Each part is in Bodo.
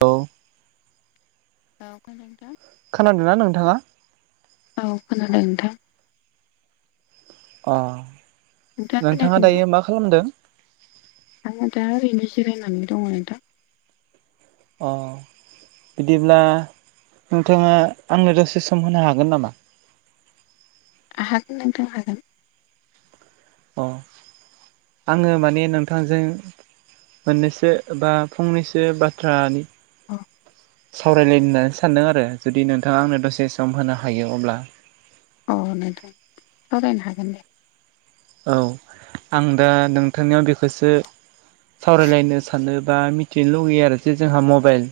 औ औ गोजोनथों खोनादों ना नोंथाङा? औ खोनादों नोंथां अ खोनायाखै नोंथाङा नामा? दायो मा खालामदों? आङो दा ओरैनो जिरायनानै दङ नोंथां। अ बिदिब्ला नोंथाङा आंनो दसे सम होनो हागोन नामा? हागोन नोंथां हागोन। अ आङो माने नोंथांजों मोननैसो बा फंनैसो बाथ्रानि औ सावरायलायनो होननानै सानदों आरो जुदि नोंथाङा आंनो दसे सम होनो हायो अब्ला। अ नोंथां सावरायनो हागोन दे। औ आं दा नोंथांनियाव बेखौसो सावरायलायनो सानोबा मिथिनो लुगैयो आरो जे जोंहा मबाइल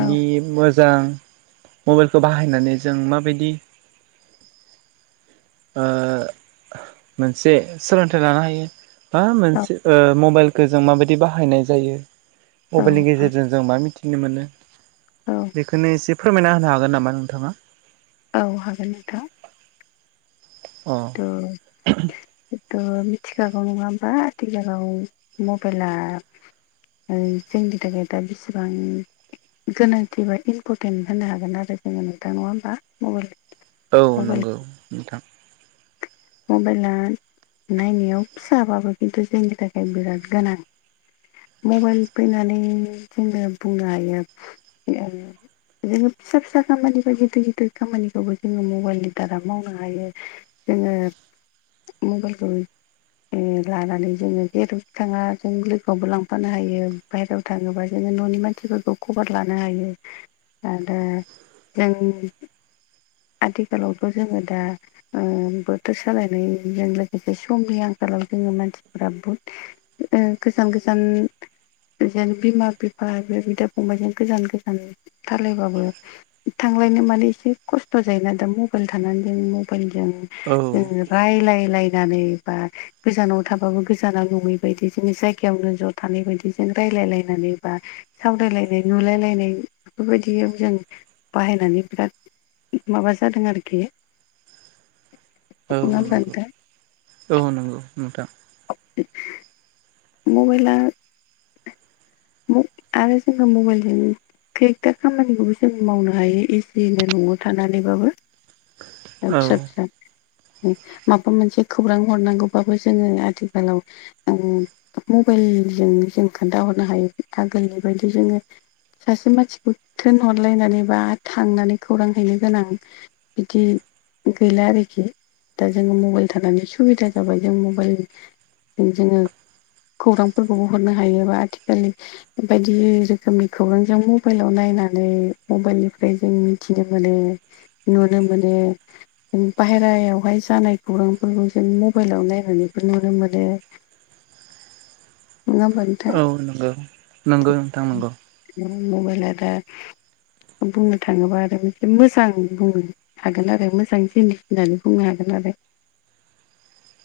औ मोजां मबाइलखौ बाहायनानै जों माबायदि ओ मोनसे सोलोंथाइ लानो हायो बा औ मोनसे ओ मबाइल खो जों माबायदि बाहायनाय जायो औ मबाइलनि औ गेजेरजों जों मा मिथिनो मोनो औ बेखोनो एसे फोरमायना होनो हागोन नामा नोंथाङा। औ हागोन नोंथां। अ [unintelligible] जिहेथु मिथिखागौ नङा होमबा आथिखालाव मबाइला ओ जोंनि थाखाय दा बेसेबां गोनांथि बा इम्परटेन्ट होननो हागोन आरो जोङो नोंथां नङा होमबा मबाइल औ मबाइल नंगौ नोंथां मबाइला नायनायाव फिसाबाबो खिन्थु जोंनि थाखाय बिराद गोनां। मबाइल फैनानै जोङो बुंनो हायो [unintelligible] जोङो फिसा फिसा खामानि बा गिदिर गिदिर खामानिखौबो जोङो मबाइलनि दारा मावनो हायो‌ जोंङो मबयलखौ ओ लानानै जोङो जेर'ख थाङाजों लोगोआवबो लांफानो हायो बायेरायाव थाङोबा जोङो न'नि मानसिफोरखौ खबर लानो हायो। आरो जों आथिखालावथ' जोङो दा ओ बोथोर सालायनायजों लोगोसे समनि आंखालाव जोङो मानसिफोरा बहुद ओ गोजान गोजान जेन बिमा बिफा आरो बिदा फंबबायजों गोजान गोजान थालायबाबो थांलायनो माने एसे खस्थ' जायोना दा मबाइल थानानै जों मबाइलजों औ जोंङो रायलाय लायनानै बा गोजानाव थाबाबो गोजाना नङै बायदि जोंनि जायगायावनो ज' थानाय बायदि जेन रायज्लायलायनानै बा सावरायलायनाय नुलायलायनाय बेफोरबायदियाव जों बाहायनानै बिराद माबा जादों आरोखि औ नङा होमबा नंगौ नोंथां औ नंगौ नोंथां। [unintelligible] मबाइला आरो जोंहा मबाइलजों खैथा खामानिखौबो जों मावनो हायो एजिलि न'आव थानानैबाबो औ फिसा फिसा माबा मोनसे खौरां हरनांगौबाबो जोङो आथिखालाव उम मबाइलजों जों खोन्थाहरनो हायो आगोलनि बायदि जोङो सासे मानसिखौ थोनहरलायनानै बा थांनानै खौरां हैनो गोनां बिदि गैला आरोखि दा जोङो मबाइल थानानै सुबिदा जाबाय जों मबाइल जोङो खौरांफोरखौबो हरनो हायो बा आथिखालनि बायदि रोखोमनि खौरांजों मबाइलाव नायनानै मबाइल निफ्राय जों थिनो मोनो नुनो मोनो। बायेरायावहाय जानाय खौरांफोरखौ जों मबाइलाव नायहनायखौ नुनो मोनो नामबारि औ नंगौ नंगौ नोंथां नंगौ। मबाइला दा बुंनो थाङोबा आरो मोनसे मोजां बुङो हागोन आरो मोजां जिनिस होननानै बुंनो हागोन आरो।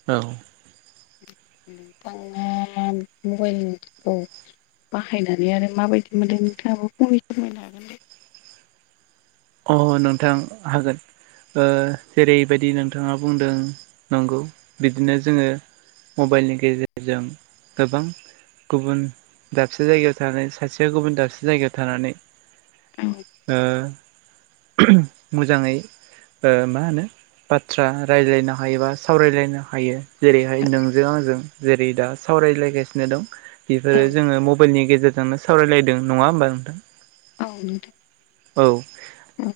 औ। नोंथाङा मबाइलखौ बाहायनानै आरो माबायदि मोनदों नोंथाङाबो फंनैसो फोरमायनो हागोन ना? अ नोंथां हागोन। ओ जेरैबायदि नोंथाङा बुंदों नंगौ बिदिनो जोङो मबाइलनि गेजेरजों गोबां गुबुन दाबसे जायगायाव थानानै सासेया गुबुन दाबसे जायगायाव थानानै ओ मोजाङै ओ मा होनो बाथ्रा रायज्लायनो हायोबा सावरायलायनो हायो जेरैहाय नोंजों आंजों जेरै दा सावरायलायगासिनो दं। बेफोरो जोङो मबाइलनि गेजेरजोंनो सावरायलायदों नङा होमबा नोंथां? औ नोंथां‌। औ। औ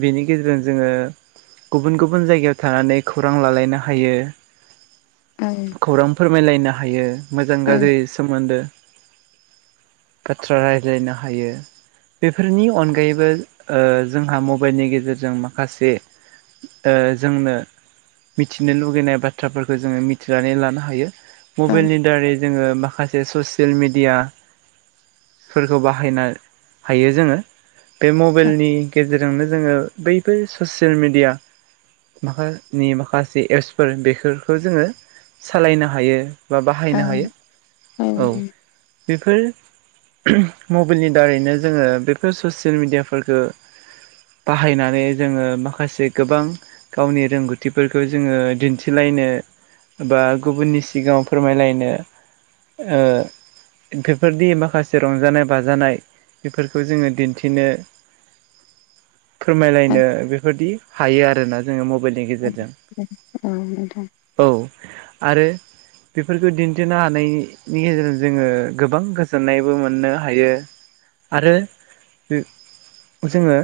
बेनि गेजेरजों जोङो गुबुन गुबुन जायगायाव थानानै खौरां लालायनो हायो। औ खौरां फोरमायलायनो हायो मोजां गाज्रि सोमोन्दो बाथ्रा रायज्लायनो हायो बेफोरनि अनगायैबो ओ जोंहा मबाइलनि गेजेरजों माखासे ओ जोंनो मिथिनो लुगैनाय बाथ्राफोरखो जोङो मिथिनानै लानो हायो औ मबाइलनि दारै जोङो माखासे ससियेल मेडियाफोरखौ बाहायनो हायो जोङो बे मबाइलनि गेजेरजोंनो जोङो बैफोर ससियेल मिडिया माखानि माखासे एप्सफोर बेफोरखो जोङो सालायनो हायो बा बाहायनो हायो औ बेफोर [unintelligible] मबिइलनि दारैनो जोङो बेफोर ससियेल मिडिया फोरखो बाहायनानै जोङो माखासे गोबां गावनि रोंगौथिफोरखौ जोङो दिन्थिलायनो बा गुबुननि सिगाङाव फोरमायलायनो ओ बेफोरदि माखासे रंजानाय बाजानाय बेफोरखौ जोङो दिन्थिनो फोरमायलायनो बेफोरदि हायो आरोना जोङो मबेइल [unintelligible] औ नोंथां औ आरो बेफोरखौ दिन्थिनो हानायनि गेजेरजों जोङो गोबां गोजोननायबो मोननो हायो आरो जोङो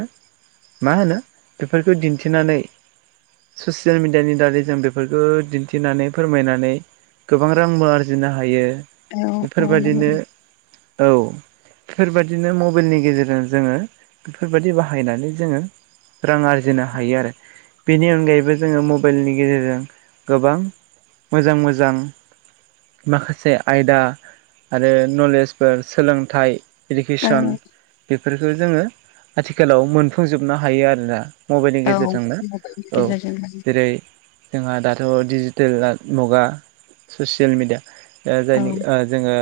मा होनो बेफोरखौ दिन्थिनानै ससियेल मिडियानि दारै जों बेफोरखौ दिन्थिनानै फोरमायनानै गोबां रांबो आरजिनो हायो औ औ बेफोरबादिनो नंगौ औ बेफोरबादिनो मबेइलनि गेजेरजों जोङो बेफोरबादि बाहायनानै जोङो रां आरजिनो हायो आरो बेनि अनगायैबो जोङो मबेइलनि गेजेरजों गोबां मोजां मोजां माखासे आयदा आरो नलेजफोर सोलोंथाइ औ इडुकेसन बेफोरखौ जोङो आथिखालाव मोनफुंजोबनो हायो आरोना मबेइलनि औ गेजेरजोंनो मबाइलनि औ गेजेरजों जेरै जोंहा दाथ' डिजिटेेल [unintelligible] मुगा ससियेल मेडिया ओ जायनि ओ जोङो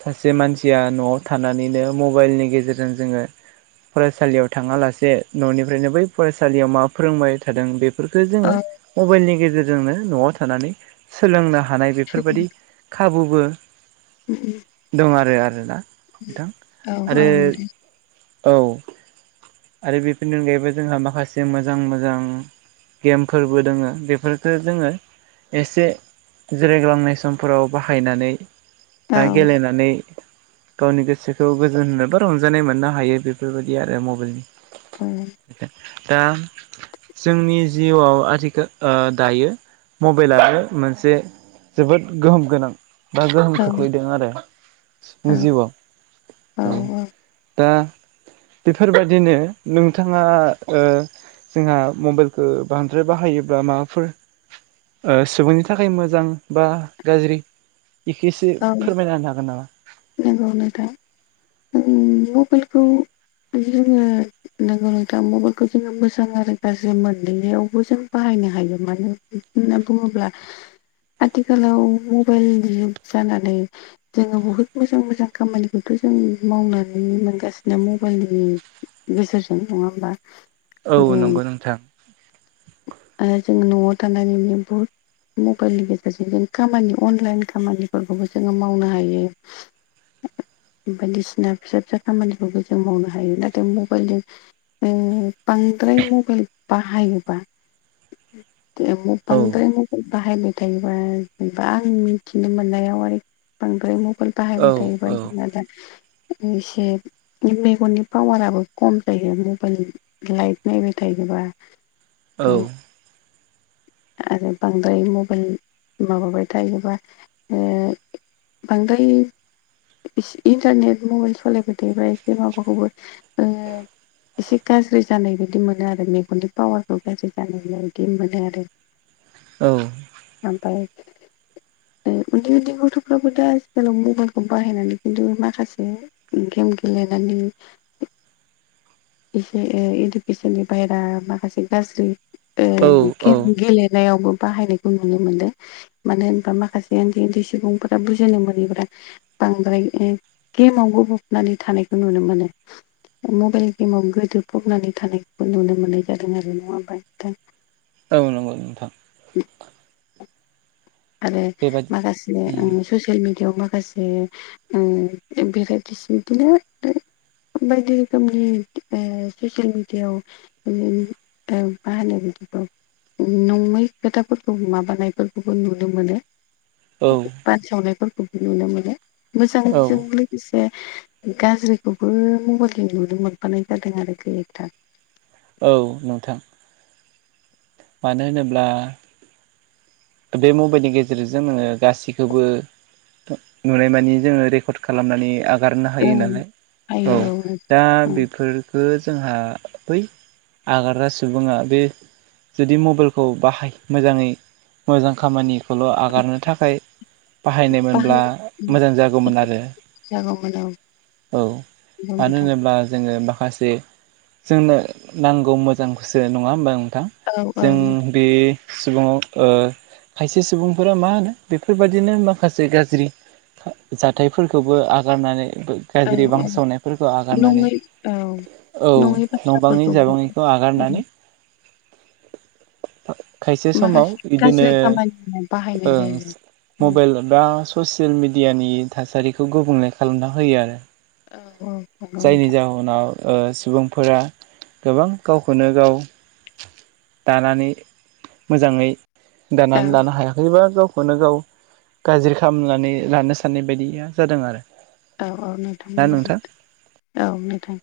सासे मानसिया न'आव थानानैनो मबाइलनि गेजेरजों जोङो फरायसालियाव थाङालासे न'निफ्रायनो बै फरायसालियाव मा फोरोंबाय थादों बेफोरफोरखो औ जोङो मबाइलनि गेजेरजोंनो न'आव थानानै सोलोंनो हानाय बे फोरबादि खाबुबो औ दं आरो आरोना नोंथां औ आरो नोंथां औ आरो बेफोरनि अनगायैबो जोंहा माखासे मोजां मोजां गेमफोरबो दोङो बेफोरफोरखो जोङो एसे जिरायग्लांनाय समफोराव बाहायनानै औ गेलेनानै गावनि गोसोखौ गोजोन होनो बा रंजानाय मोननो हायो बे फोरबायदि आरो मबेइलनि औ [unintelligible] दा जोंनि जिउआव आथिखाल ओ दायो मबेलनो मोनसे जोबोद गोहोम गोनां बा गोहोम खोख्लैदों आरो औ जिउआव औ दा बेफोरबादिनो नोंथाङा ओ जोंहा मबेलखो बांद्राय बाहायोब्ला माबाफोर ओ सुबुंनि थाखाय मोजां बा गाज्रि इखोसो फोरमायना होनो हागोन नामा नोंगौ नोथां उम मबेलखौ जोङो नोंगौ नोंथां मबेलखौ जोङो मोजां आरो गाज्रि मोननैयावबो जों बाहायनो हायो मानो होनना बुंङोब्ला आथिखालाव मबेल जुग जानानै जोङो बुहुद मोजां मोजां खामानिखौथ' जों मावनानै मोनगासिनो मबाइलनि बोसोरजों नङा होमबा औ नंगौ नोंथां। आरो जों न'आव थानानैनो बुहुद मबाइलनि गेजेरजों जों खामानि अनलाइन खामानिफोरखौबो जोङो मावनो हायो। बायदिसिना फिसा फिसा खामानिफोरखौ जों मावनो हायो। नाथाय मबाइलजों ओ बांद्राय मबाइल बाहायोबा [unintelligible] औ बांद्राय म बाहायबाय थायोबा जेनेबा आं मिथिनो मोननायाव आरो बांद्राय मबाइल औ बाहायबाय थायोबा औ जोंना दा एसे मेगननि पावाराबो खम जायो मबाइल लाइट नायबाय थायोबा। औ। आरो बांद्राय मबाइल माबाबाय थायोबा ओ बांद्राय इस इन्टारनेट मबाइल सलायबाय थायोबा एसे माबाखौबो ओ इसे गाज्रि जानाय बायदि मोनो आरो मेगननि पावारखौ गाज्रि जानाय बायदि मोनो आरो औ। ओमफाय उन्दै उन्दै गथ'फ्राबो दा आथिखालाव मबाइलखौ बाहायनानै खिन्थु माखासे गेम गेलेनानै एसे ओ इडुकेसननि बायहेरा माखासे गाज्रि ओ औ औ गेम औ गेले नायावबो बाहायनायखौ नुनो मोनदो। मानो होनबा माखासे उन्दै उन्दै सुबुंफोरा बुजिनो मोनैफोरा बांद्राय ओ गेमाव गबबनानै थानायखौ नुनो मोनो। मबेल गेमाव गोदोफबनानै थानायखौबो नुनो मोननाय जादों आरो नङा होनबा नोंथां। औ नंगौ नोंथां। आरो बेबादि माखासे ओ उम ससियेल मिडियाव माखास [unintelligible] ओ [unintelligible] बिदिनो ओ बायदि रोखोमनि ओ ससेल मिडियाव [unintelligible] नङै खोथाफोरखौ माबानायफोरखौबो नुनो मोनो। औ। बानसावनायफोरखौबो नुनो मोनो। औ मोजांजों लो गोसे गाज्रिखौबो मबेलजों नुनो मोनफानाय जादों आरो केरेकथार। औ नोंथां। मानो होनोब्ला बे मबाइलनि गेजेरजों ङो गासिखोबो [unintelligible] नुनाय मानि जोङो रेकर्ड खालामनानै आ गारनो हायो ओं नालाय औ आयौ दा ओं बे फोरखो जोंहा बै आगारग्रा सुबुङा बे जुदि मबाइलखौ बाहाय मोजाङै मोजां खामानि खौल' आगारनो थाखाय बाहायनायमोनब्ला बाहाय मोजां जागौमोन आरो जागौमोन औ। औ नंगौ मानो नोंथां होनोब्ला जोङो माखासे जोंनो नांगौ मोजांखौसो नङा होमबा नोंथां। औ औ जों बे सुबुङाव ओ खायसे सुबुंफोरा मा होनो बेफोरबायदिनो माखासे गाज्रि जाथायफोरखौबो आगारनानै नोंथां गाज्रि औ औ बांसावनायफोरखौ आगारनानै नङै औ नङै औ नबाङै बाथ्राफोरखौ जाबाङैखौ आगारनानै खायसे समाव माखासे बिदिनो गाज्रि खामानियाव ओ बाहायनाय जायो औ मबाइल दा ससियेल मेडियानि थासारिखौ गुबुंले खालामना होयो आरो। ओ औ नंगौ नोंथां। फनाव ओ सुबुंफोरा गोबां गावखौनो गाव दानानै मोजाङै औ दानानै लानो हाया। [unintelligible] गावखौनो गाव गाज्रि खालामनानै लानो साननाय बायदिया जादों आरो। औ औ नोंथां गौ औ नोथां।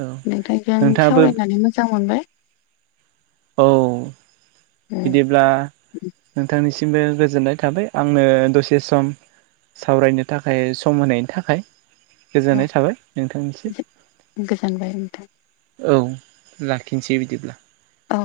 औ नोंथांजों नोंथाङाबो सावरायनानै मोजां मोनबाय। औ। ओ बिदिब्ला नोंथांनिसिमबो गोजोननाय थाबाय आंनो दसे सम। सावरायनो थाखाय सम होनायनि थाखाय। औ गोजोननाय थाबाय नोंथांनिसिम। गोजोनबाय नोंथां औ लाखिसै बिदिब्ला। औ।